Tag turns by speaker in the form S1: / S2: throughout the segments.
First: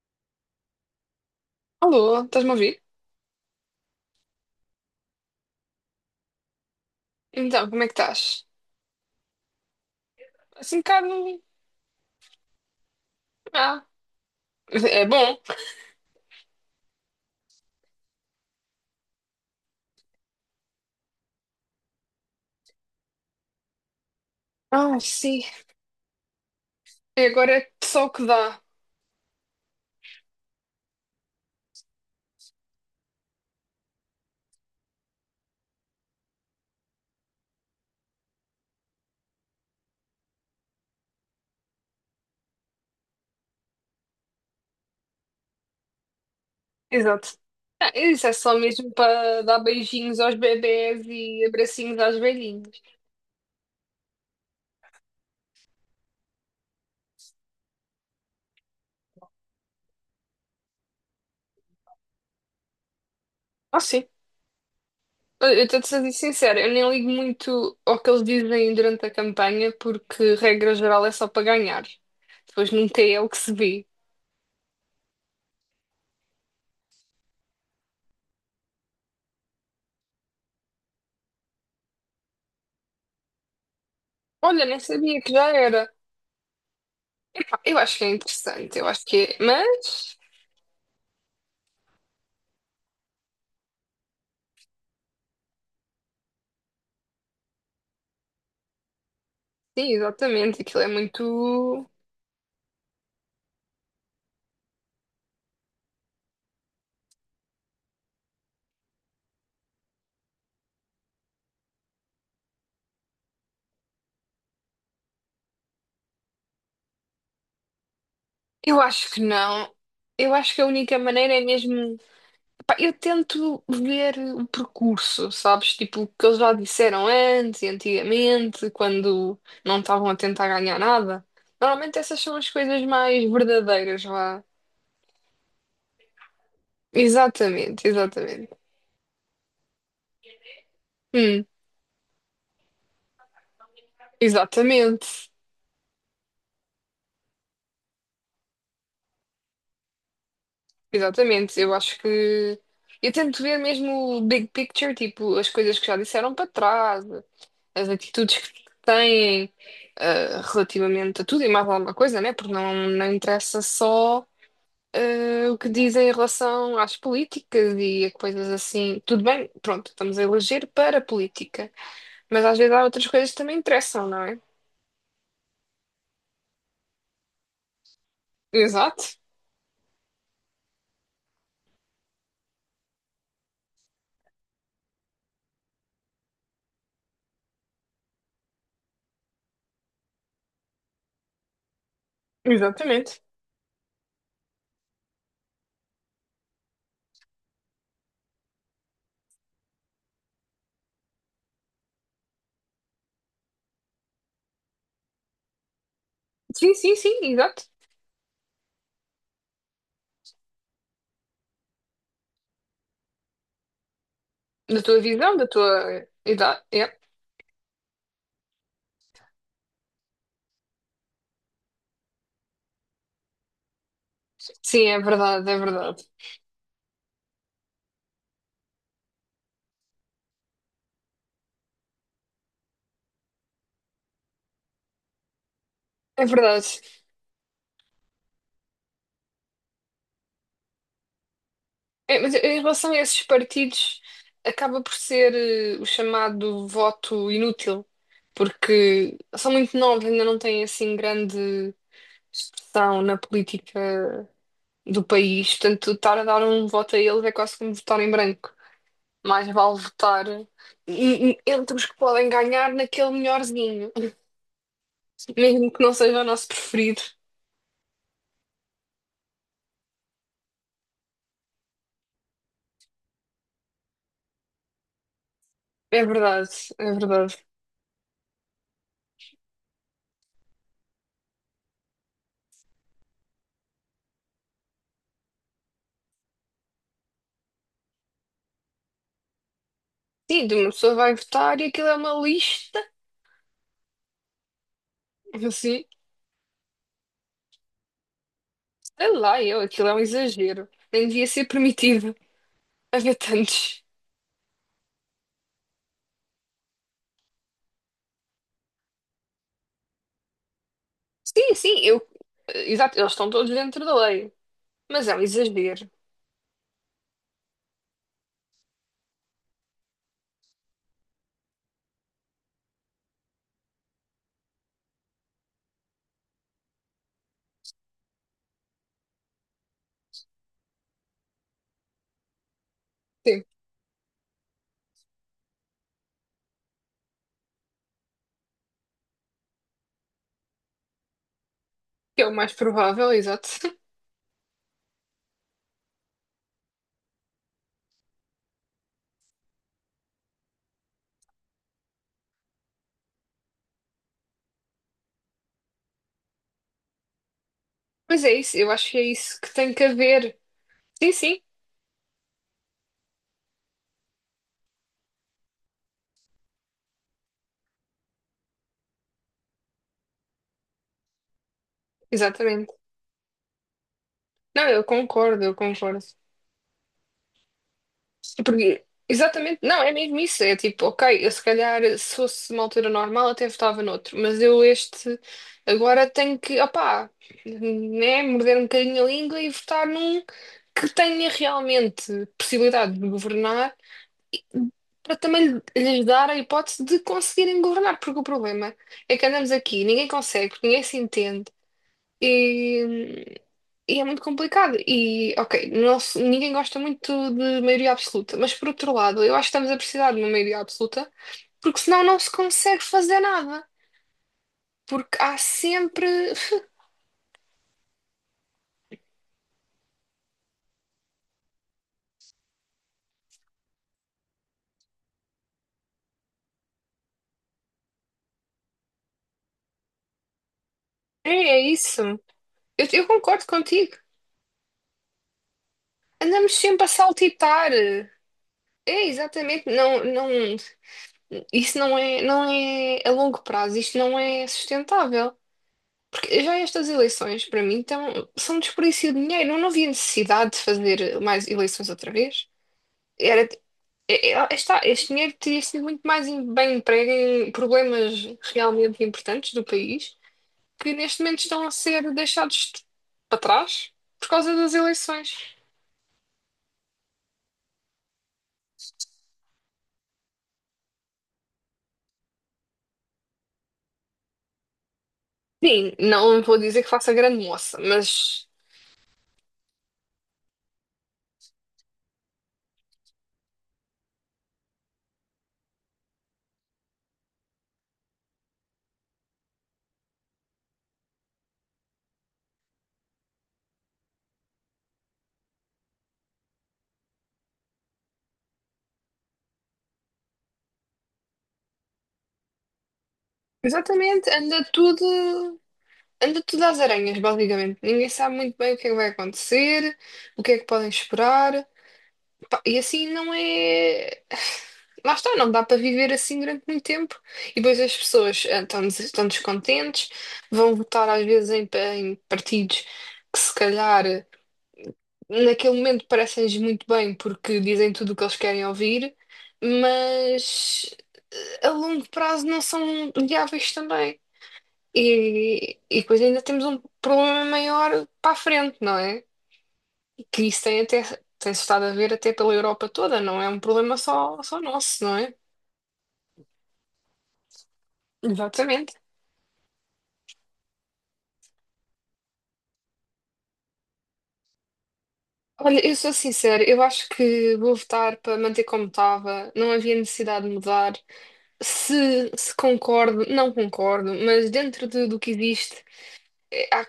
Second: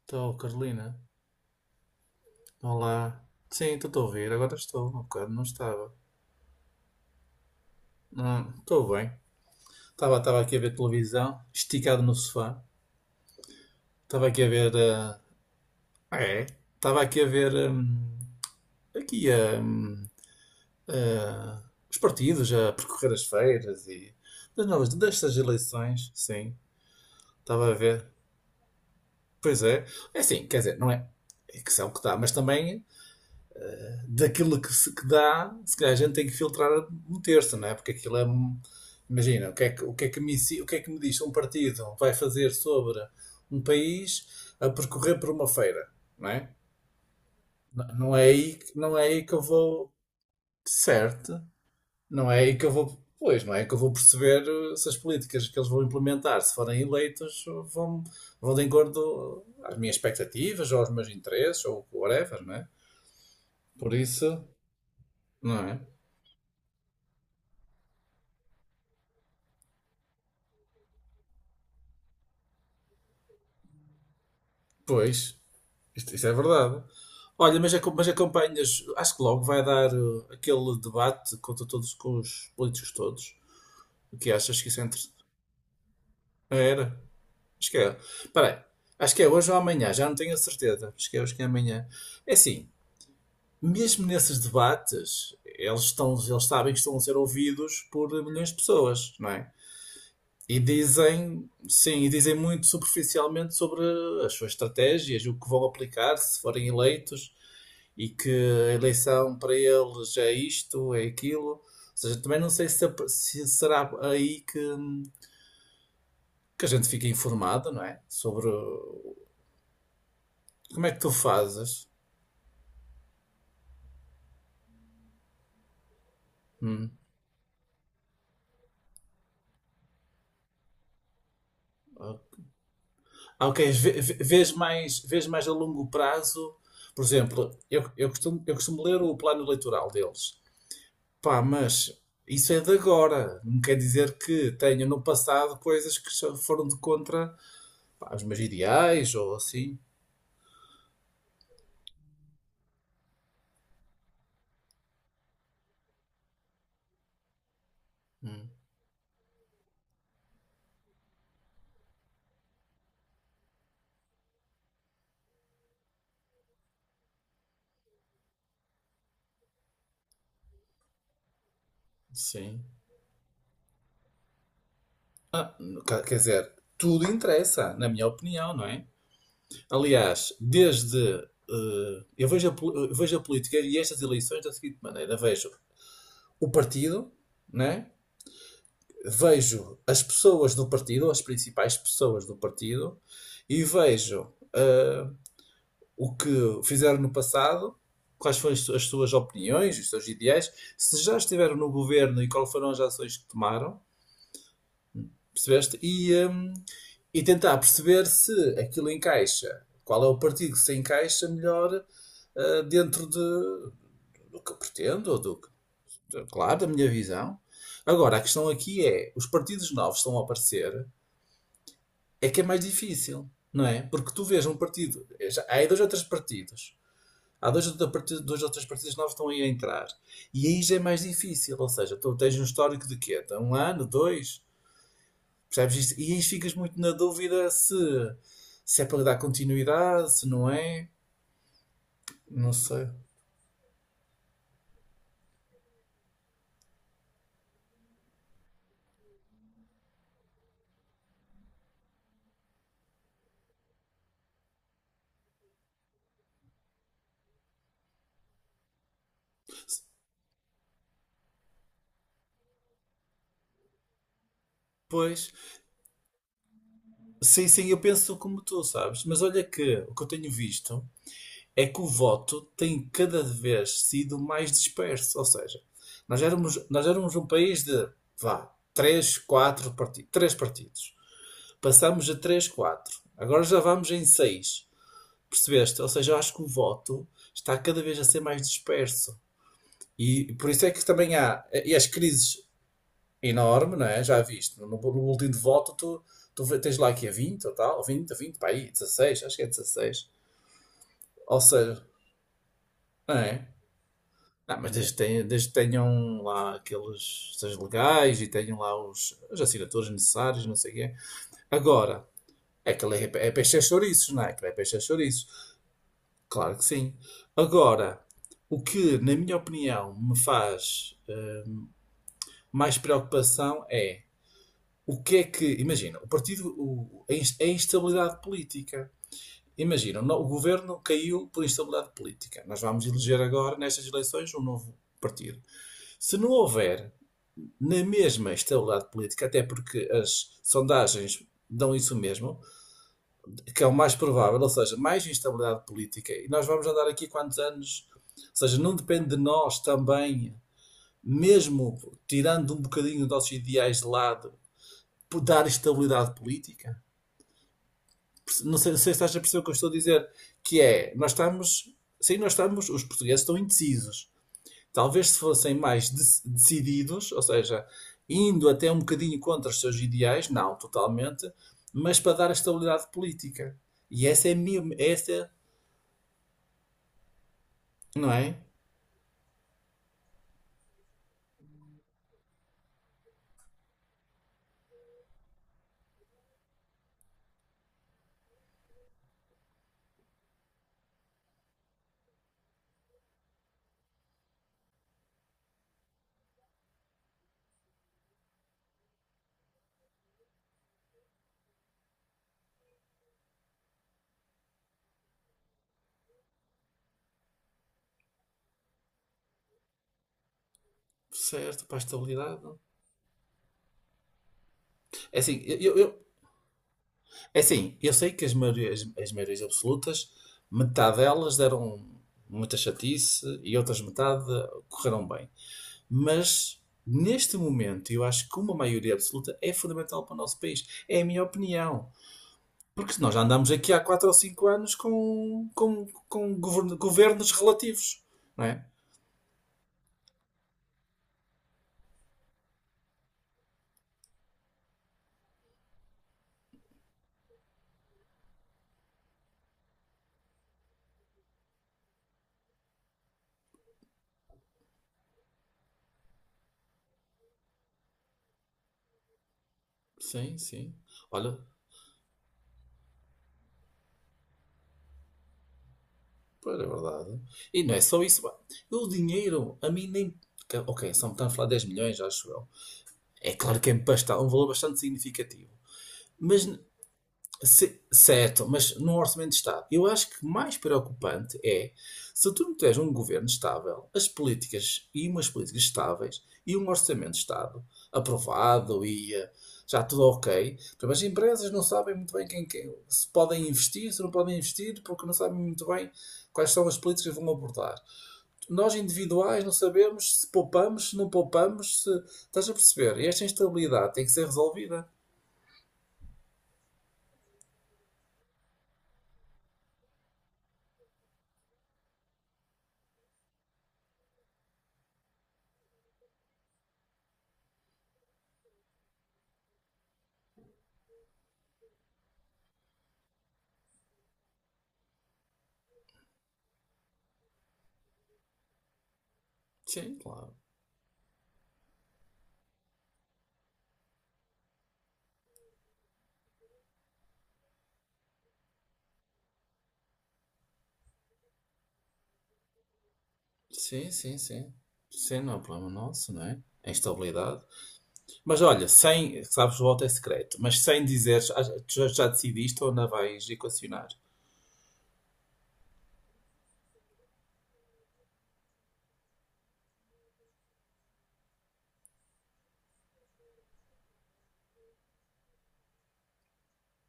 S1: Estou, Carolina.
S2: Alô, estás-me a ouvir?
S1: Olá. Sim, estou a ouvir. Agora estou. Há bocado não estava.
S2: Então, como é que estás?
S1: Não, estou bem. Estava aqui a ver
S2: Assim um
S1: televisão,
S2: bocado.
S1: esticado no sofá.
S2: Ah,
S1: Estava aqui a ver.
S2: é bom.
S1: É? Estava aqui a ver. Aqui os partidos, a percorrer as feiras e das novas,
S2: Ah,
S1: destas
S2: sim.
S1: eleições. Sim.
S2: E agora
S1: Estava
S2: é
S1: a ver.
S2: só o que dá.
S1: Pois é. É assim, quer dizer, não é? É que são o que dá, mas também daquilo que dá, se calhar a gente tem que filtrar um terço, não é? Porque aquilo é um- Imagina, o que é que, o que, é que, me, ensi- o que é que me diz um partido vai fazer sobre um país a percorrer por uma feira, não é?
S2: Exato. Ah,
S1: Não é
S2: isso é
S1: aí,
S2: só
S1: que-
S2: mesmo
S1: não é aí que eu
S2: para dar
S1: vou.
S2: beijinhos aos bebés
S1: Certo,
S2: e abracinhos aos
S1: não é aí que eu
S2: velhinhos.
S1: vou. Pois, não é aí que eu vou perceber se as políticas que eles vão implementar, se forem eleitos, vão, vão de acordo às minhas expectativas, ou aos meus interesses, ou whatever, não é?
S2: Ah,
S1: Por
S2: sim.
S1: isso,
S2: Eu
S1: não
S2: eu estou-te
S1: é?
S2: a ser sincera, eu nem ligo muito ao que eles dizem durante a campanha, porque regra geral é só para ganhar. Depois nunca é o que se vê.
S1: Pois. Isto é verdade. Olha, mas, acom- mas acompanhas, acho que logo vai dar aquele debate contra todos, com os políticos todos. O que achas
S2: Olha,
S1: que
S2: nem
S1: isso é entre...
S2: sabia que já era.
S1: Ah, era? Acho
S2: Eu
S1: que é.
S2: acho que é
S1: Peraí,
S2: interessante, eu acho
S1: acho
S2: que
S1: que é
S2: é.
S1: hoje ou amanhã, já não
S2: Mas.
S1: tenho a certeza. Acho que é hoje que é amanhã. É assim, mesmo nesses debates, eles sabem que estão a ser ouvidos por milhões de pessoas, não é?
S2: Sim,
S1: E
S2: exatamente. Aquilo é
S1: dizem,
S2: muito.
S1: sim, e dizem muito superficialmente sobre as suas estratégias, o que vão aplicar se forem eleitos e que a eleição para eles é isto, é aquilo. Ou seja, também não sei se será aí que a gente fica informado, não é? Sobre
S2: Eu acho que não. Eu acho que a
S1: como é
S2: única
S1: que tu
S2: maneira é
S1: fazes.
S2: mesmo. Pá, eu tento ver o percurso, sabes? Tipo, o que eles já
S1: Hum.
S2: disseram antes e antigamente, quando não estavam a tentar ganhar nada. Normalmente essas são as coisas mais
S1: Ah, ok, vê-
S2: verdadeiras
S1: vê-
S2: lá.
S1: vês mais a longo prazo. Por exemplo,
S2: Exatamente,
S1: eu
S2: exatamente.
S1: costumo ler o plano eleitoral deles. Pá,
S2: Hum,
S1: mas isso é de agora. Não quer dizer que tenha no
S2: exatamente,
S1: passado coisas que só foram de contra, pá, os meus ideais ou assim.
S2: exatamente. Eu acho que. Eu tento ver mesmo o big picture, tipo, as coisas que já disseram para trás. As atitudes
S1: Hum,
S2: que têm relativamente a tudo e mais alguma coisa, né? Porque não, não interessa só o que dizem em relação às políticas e a coisas assim. Tudo bem, pronto, estamos a eleger para a política, mas às
S1: sim.
S2: vezes há outras coisas que também interessam, não é?
S1: Ah, quer dizer, tudo interessa, na minha opinião, não é?
S2: Exato,
S1: Aliás, desde eu vejo a, pol- eu vejo a política e estas eleições da seguinte maneira: vejo o partido, né? Vejo as pessoas do partido, as principais pessoas do partido,
S2: exatamente.
S1: e vejo o que fizeram no passado, quais foram as suas opiniões, os seus ideais, se já estiveram no governo e quais foram as ações que tomaram, percebeste?
S2: Sim, sim, sim,
S1: E tentar
S2: exato.
S1: perceber se aquilo encaixa, qual é o partido que se encaixa melhor dentro de, do que eu
S2: Da tua
S1: pretendo, ou do
S2: visão, da
S1: que,
S2: tua
S1: claro,
S2: idade.
S1: da minha
S2: É.
S1: visão. Agora, a questão aqui é, os partidos novos estão a aparecer, é que é mais difícil, não é? Porque tu vês um
S2: Sim, é
S1: partido, já-
S2: verdade,
S1: há
S2: é
S1: aí dois ou três
S2: verdade.
S1: partidos. Há dois, ou partidos- três partidos novos que estão aí a entrar. E aí já é mais difícil, ou seja, tu tens um histórico de quê? De um ano, dois? Percebes isto? E aí
S2: É
S1: ficas muito
S2: verdade.
S1: na dúvida se é para dar continuidade, se não é.
S2: É, mas
S1: Não
S2: em
S1: sei.
S2: relação a esses partidos, acaba por ser o chamado voto inútil, porque são muito novos, ainda não têm assim grande expressão na política do país, portanto, estar a dar um voto a eles é quase como votar em branco. Mais vale votar em- em- entre os que podem ganhar naquele melhorzinho,
S1: Pois,
S2: mesmo que não seja o nosso preferido.
S1: sim, sim, eu penso como tu, sabes? Mas olha que o que eu tenho visto é que o voto tem cada vez sido mais disperso. Ou seja,
S2: É verdade,
S1: nós
S2: é
S1: éramos um
S2: verdade.
S1: país de, vá, três, quatro partidos, três partidos. Passamos a três, quatro. Agora já vamos em seis. Percebeste? Ou seja, eu acho que o voto está cada vez a ser mais disperso. E
S2: Sim,
S1: por
S2: de
S1: isso é
S2: uma
S1: que
S2: pessoa
S1: também
S2: vai
S1: há.
S2: votar e
S1: E as
S2: aquilo é uma
S1: crises
S2: lista,
S1: enormes, não é? Já viste. No boletim de voto,
S2: assim.
S1: tu tens lá aqui a 20 ou tal, 20 a 20, para aí,
S2: Sei
S1: 16, acho que
S2: lá,
S1: é
S2: eu, aquilo é um
S1: 16.
S2: exagero. Nem devia
S1: Ou
S2: ser
S1: seja,
S2: permitido
S1: não
S2: haver
S1: é?
S2: tantos.
S1: Não, mas desde que tenham lá aqueles seus legais e tenham lá os, as assinaturas necessárias, não sei o quê.
S2: Sim, sim, eu.
S1: Agora, é aquele
S2: Exato, eles
S1: é,
S2: estão
S1: é
S2: todos
S1: peixe a
S2: dentro da
S1: chouriços, não é?
S2: lei.
S1: Aquilo é peixe a
S2: Mas é um
S1: chouriços.
S2: exagero.
S1: Claro que sim. Agora, o que, na minha opinião, me faz mais preocupação é o que é que. Imagina, o partido, o- a ins- a instabilidade política. Imagina, o no- o governo caiu por instabilidade política. Nós vamos eleger
S2: Sim.
S1: agora, nestas eleições, um novo partido. Se não houver na mesma estabilidade política, até porque as sondagens dão isso
S2: Que é o
S1: mesmo,
S2: mais provável, exato.
S1: que é o mais provável, ou seja, mais instabilidade política. E nós vamos andar aqui quantos anos? Ou seja, não depende de nós também, mesmo tirando um bocadinho dos nossos ideais de lado, dar estabilidade política?
S2: Mas é isso,
S1: Não
S2: eu
S1: sei, não sei se
S2: acho que é
S1: estás a perceber
S2: isso
S1: o que
S2: que
S1: eu estou a
S2: tem que
S1: dizer,
S2: haver.
S1: que é,
S2: Sim, sim,
S1: sim, nós estamos, os portugueses estão indecisos. Talvez se fossem mais de- decididos, ou seja, indo até um bocadinho contra os seus ideais, não totalmente, mas para dar
S2: exatamente.
S1: estabilidade política. E essa é a minha,
S2: Não, eu
S1: essa é.
S2: concordo, eu concordo.
S1: Não é?
S2: Porque, exatamente, não, é mesmo isso. É tipo, ok, eu se calhar, se fosse uma altura normal, até votava noutro, mas eu este agora tenho que, opá, né, morder um bocadinho a língua e votar num que tenha realmente possibilidade de governar. Para também lhe- lhes dar a hipótese de conseguirem governar, porque o problema é que andamos aqui, ninguém consegue, ninguém se entende e é muito complicado. E, ok, não se- ninguém gosta muito de maioria absoluta, mas por outro lado, eu acho que estamos a precisar de uma maioria absoluta,
S1: Certo, para
S2: porque
S1: a
S2: senão não se
S1: estabilidade.
S2: consegue fazer nada.
S1: É
S2: Porque há
S1: assim, eu-
S2: sempre.
S1: é assim, eu sei que as maiorias absolutas, metade delas deram muita chatice e outras metade correram bem. Mas, neste momento, eu acho que uma maioria absoluta é fundamental para o nosso país. É a minha
S2: É, é
S1: opinião.
S2: isso. Eu,
S1: Porque
S2: eu
S1: nós já
S2: concordo
S1: andamos aqui há
S2: contigo.
S1: 4 ou 5 anos com
S2: Andamos
S1: govern-
S2: sempre a
S1: governos
S2: saltitar.
S1: relativos, não é?
S2: É, exatamente. Não, não, isso não é, não é a longo prazo, isto não é sustentável. Porque já estas eleições, para mim, então, são um desperdício de dinheiro. Eu não havia necessidade de fazer mais eleições outra vez. Era, Está, este dinheiro teria sido muito mais em- bem emprego em problemas realmente importantes do país,
S1: Sim, sim.
S2: que neste
S1: Olha,
S2: momento estão a ser deixados de- para trás por causa das eleições.
S1: pois é verdade. E não é só isso, pá. O dinheiro, a mim nem. Que- ok, só me está a falar 10 milhões, acho eu. É claro que é basta- um valor bastante significativo.
S2: Sim, não
S1: Mas
S2: vou
S1: n-
S2: dizer que faça grande moça,
S1: se-
S2: mas
S1: certo, mas num orçamento de Estado. Eu acho que mais preocupante é se tu não tens um governo estável, as políticas e umas políticas estáveis e um orçamento de Estado aprovado e já tudo ok. Portanto, as empresas não sabem muito bem quem, quem- se podem investir, se não podem investir, porque não sabem muito bem quais são as políticas que vão abordar. Nós individuais não sabemos se poupamos, se não poupamos, se estás a perceber. E esta instabilidade tem que ser
S2: exatamente
S1: resolvida.
S2: anda tudo às aranhas, basicamente. Ninguém sabe muito bem o que é que vai acontecer, o que é que podem esperar. Pá, e assim não é. Lá está, não dá para viver assim durante muito tempo. E depois as pessoas estão, des- estão descontentes, vão votar às vezes em, pa- em partidos que se calhar naquele momento parecem-lhes muito bem porque dizem tudo o que eles querem ouvir,
S1: Sim, claro.
S2: mas a longo prazo não são viáveis também. E depois ainda temos um problema maior para a frente, não é? Que isso tem até, tem-se estado a ver até pela Europa toda, não é um
S1: Sim,
S2: problema
S1: sim,
S2: só,
S1: sim.
S2: só nosso, não
S1: Sim, não
S2: é?
S1: é um problema nosso, não é? A instabilidade. Mas olha,
S2: Exatamente.
S1: sem, sabes, o voto é secreto, mas sem dizeres, ah, tu já, já decidiste ou ainda vais equacionar?
S2: Olha, eu sou sincera, eu acho que vou votar para manter como estava, não havia necessidade de mudar. Se concordo, não concordo, mas dentro de- do que existe, é, há-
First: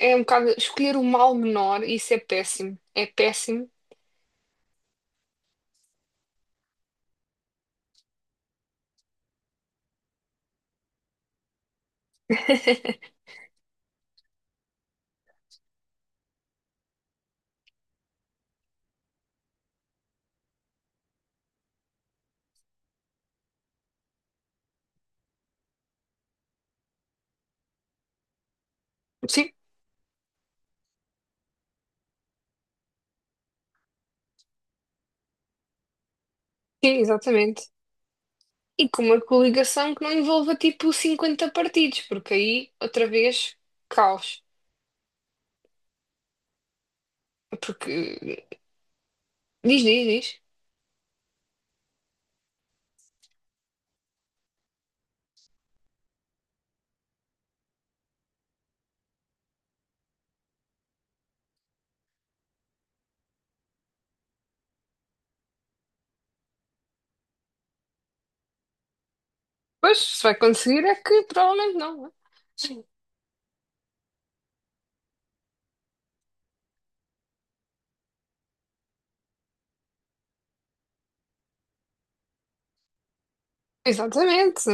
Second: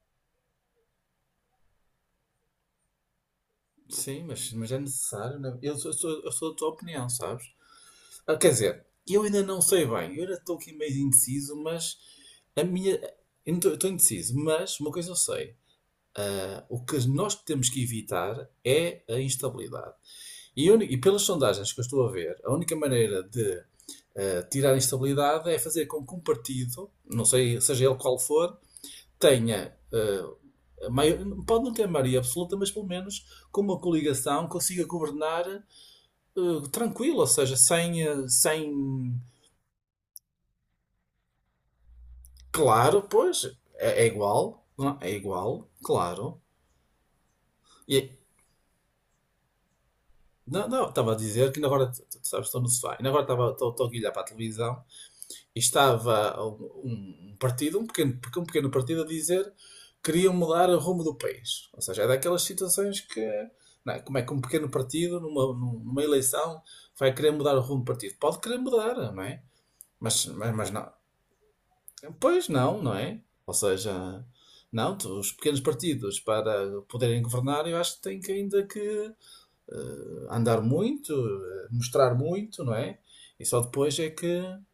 S2: é um bocado escolher o mal menor, e isso é péssimo. É péssimo.
S1: Sim, mas é necessário, não é? Eu sou da tua opinião, sabes? Ah, quer dizer, eu ainda não sei bem, eu ainda estou aqui meio indeciso, mas a minha. Eu não estou indeciso, mas uma coisa eu sei. Ah, o que nós temos que evitar é a instabilidade. E, uni- e pelas sondagens que eu estou a ver, a única maneira de tirar a instabilidade é fazer com que um partido, não sei, seja ele qual for,
S2: Sim,
S1: tenha, a mai- pode não ter maioria absoluta, mas pelo menos com uma coligação consiga governar
S2: sim,
S1: tranquilo, ou seja,
S2: exatamente.
S1: sem,
S2: E com uma coligação que não envolva tipo 50 partidos, porque aí,
S1: claro,
S2: outra
S1: pois,
S2: vez,
S1: é, é
S2: caos.
S1: igual, não, é. É igual, claro.
S2: Porque
S1: E,
S2: diz, diz, diz.
S1: não, não, estava a dizer que ainda agora, t- t- sabes, estou no sofá, ainda agora estava, estou, estou aqui a olhar para a televisão. E estava um partido, um pequeno partido, a dizer que queriam mudar o rumo do país. Ou seja, é daquelas situações que, não é? Como é que um pequeno partido, numa eleição, vai querer mudar o rumo do partido? Pode querer mudar, não é?
S2: Pois, se
S1: Mas,
S2: vai
S1: mas, mas
S2: conseguir
S1: não.
S2: é que provavelmente não. Não é?
S1: Pois não,
S2: Sim.
S1: não é? Ou seja, não, os pequenos partidos para poderem governar, eu acho que têm que ainda que andar muito, mostrar muito, não é? E só depois é que.
S2: Exatamente.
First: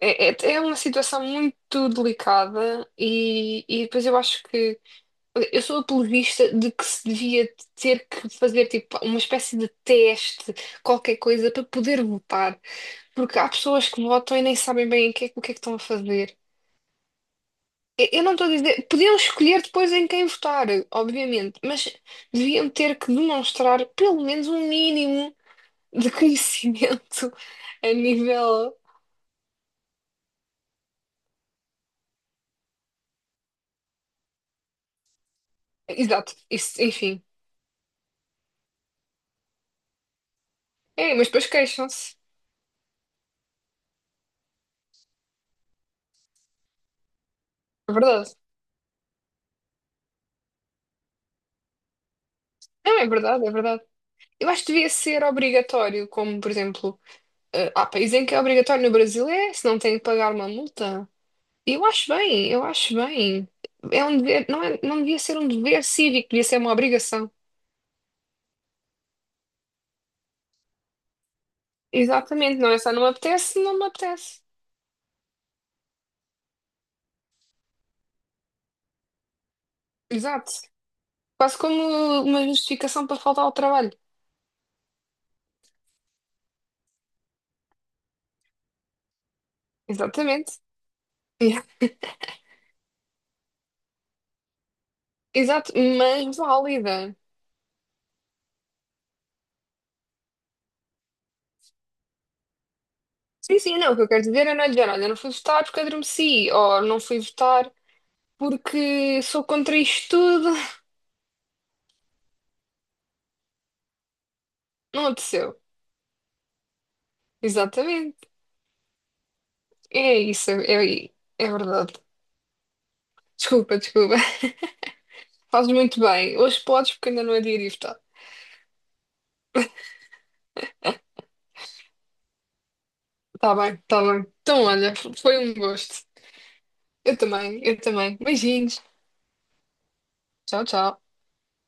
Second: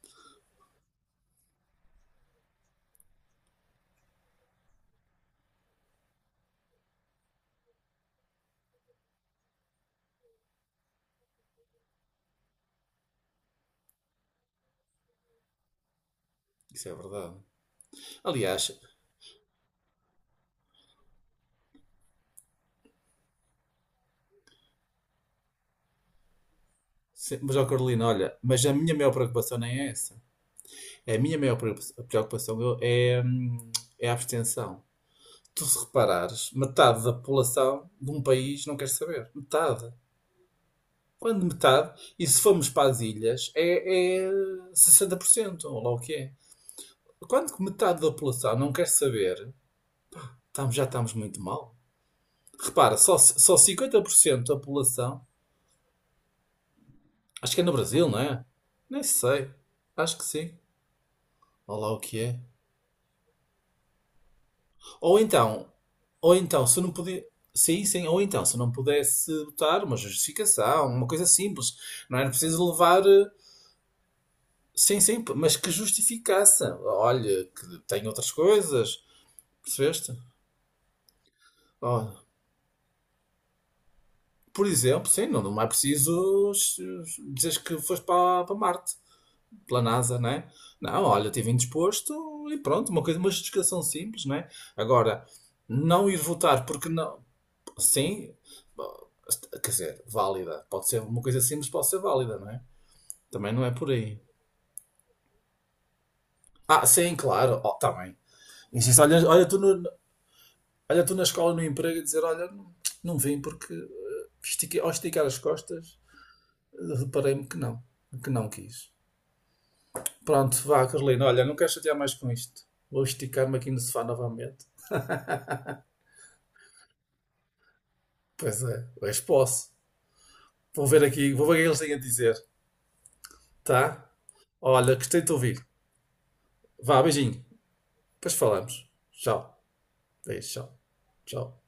S2: É, é, é uma situação muito delicada e depois eu acho que eu sou apologista de que se devia ter que fazer tipo uma espécie de teste, qualquer coisa, para poder votar. Porque há pessoas que votam e nem sabem bem o que é que estão a fazer.
S1: Isso é verdade.
S2: Eu não estou a
S1: Aliás,
S2: dizer. Podiam escolher depois em quem votar, obviamente, mas deviam ter que demonstrar pelo menos um mínimo de conhecimento
S1: sim, mas, ó
S2: a
S1: Carolina, olha, mas a
S2: nível.
S1: minha maior preocupação nem é essa. A minha maior preocupa- preocupação eu- é, é a abstenção. Tu, se
S2: Exato,
S1: reparares,
S2: isso,
S1: metade da
S2: enfim.
S1: população de um país não quer saber. Metade.
S2: É, mas
S1: Quando
S2: depois
S1: metade,
S2: queixam-se.
S1: e se formos para as ilhas, é, é 60%, ou lá o que é. Quando que
S2: É
S1: metade da
S2: verdade.
S1: população não quer saber, estamos- já estamos muito mal. Repara,
S2: Não, é
S1: só,
S2: verdade, é
S1: só
S2: verdade.
S1: 50%
S2: Eu
S1: da
S2: acho que devia
S1: população,
S2: ser obrigatório, como por exemplo,
S1: acho que é no
S2: há
S1: Brasil,
S2: países
S1: não
S2: em que é
S1: é?
S2: obrigatório no
S1: Nem
S2: Brasil
S1: sei.
S2: é, se não tem que
S1: Acho que
S2: pagar uma
S1: sim.
S2: multa.
S1: Olha
S2: Eu
S1: lá o
S2: acho
S1: que é.
S2: bem, eu acho bem. É um dever, não é, não
S1: Ou
S2: devia ser um
S1: então,
S2: dever cívico,
S1: ou
S2: devia ser
S1: então,
S2: uma
S1: se não puder.
S2: obrigação.
S1: Sim, sim, ou então, se não pudesse botar uma justificação, uma coisa simples, não era
S2: Exatamente,
S1: preciso
S2: não é só não
S1: levar.
S2: me apetece, não me apetece.
S1: Sim, sim, mas que justificasse. Olha, que tem outras coisas, percebeste?
S2: Exato. Quase como
S1: Ó,
S2: uma justificação para faltar ao trabalho.
S1: por exemplo, sim, não, não é preciso dizer que foste para, para Marte, pela NASA, não é?
S2: Exatamente.
S1: Não, olha, estive
S2: Yeah.
S1: indisposto e pronto, uma coisa, uma justificação simples, não é? Agora,
S2: Exato,
S1: não ir
S2: mas
S1: votar porque
S2: válida.
S1: não. Sim, bom, quer dizer, válida. Pode ser uma coisa simples, pode ser válida, não é? Também
S2: Sim,
S1: não é
S2: sim,
S1: por
S2: não, o que eu
S1: aí.
S2: quero dizer é não é dizer, olha, não fui votar porque adormeci, ou
S1: Ah,
S2: não
S1: sim,
S2: fui
S1: claro.
S2: votar
S1: Oh, tá bem. Insiste,
S2: porque
S1: olha,
S2: sou
S1: olha, tu
S2: contra
S1: no-
S2: isto tudo.
S1: olha tu na escola, no emprego, e dizer: olha, não, não vim porque estiquei- ao
S2: Não
S1: esticar as
S2: aconteceu.
S1: costas reparei-me que
S2: Exatamente.
S1: não quis.
S2: É isso,
S1: Pronto, vá,
S2: é, é
S1: Carolina, olha,
S2: é
S1: não quero
S2: verdade.
S1: chatear mais com isto. Vou esticar-me aqui
S2: Desculpa,
S1: no sofá
S2: desculpa.
S1: novamente.
S2: Fazes muito bem. Hoje podes porque ainda não é dia de ir votar.
S1: Pois é, hoje posso. Vou ver aqui, vou ver o que eles têm a dizer,
S2: Tá bem, tá
S1: tá?
S2: bem. Então, olha,
S1: Olha, gostei de te
S2: foi um
S1: ouvir.
S2: gosto.
S1: Vá,
S2: Eu
S1: beijinho.
S2: também, eu também.
S1: Depois
S2: Beijinhos.
S1: falamos. Tchau. Beijo,
S2: Tchau,
S1: tchau.
S2: tchau.
S1: Tchau.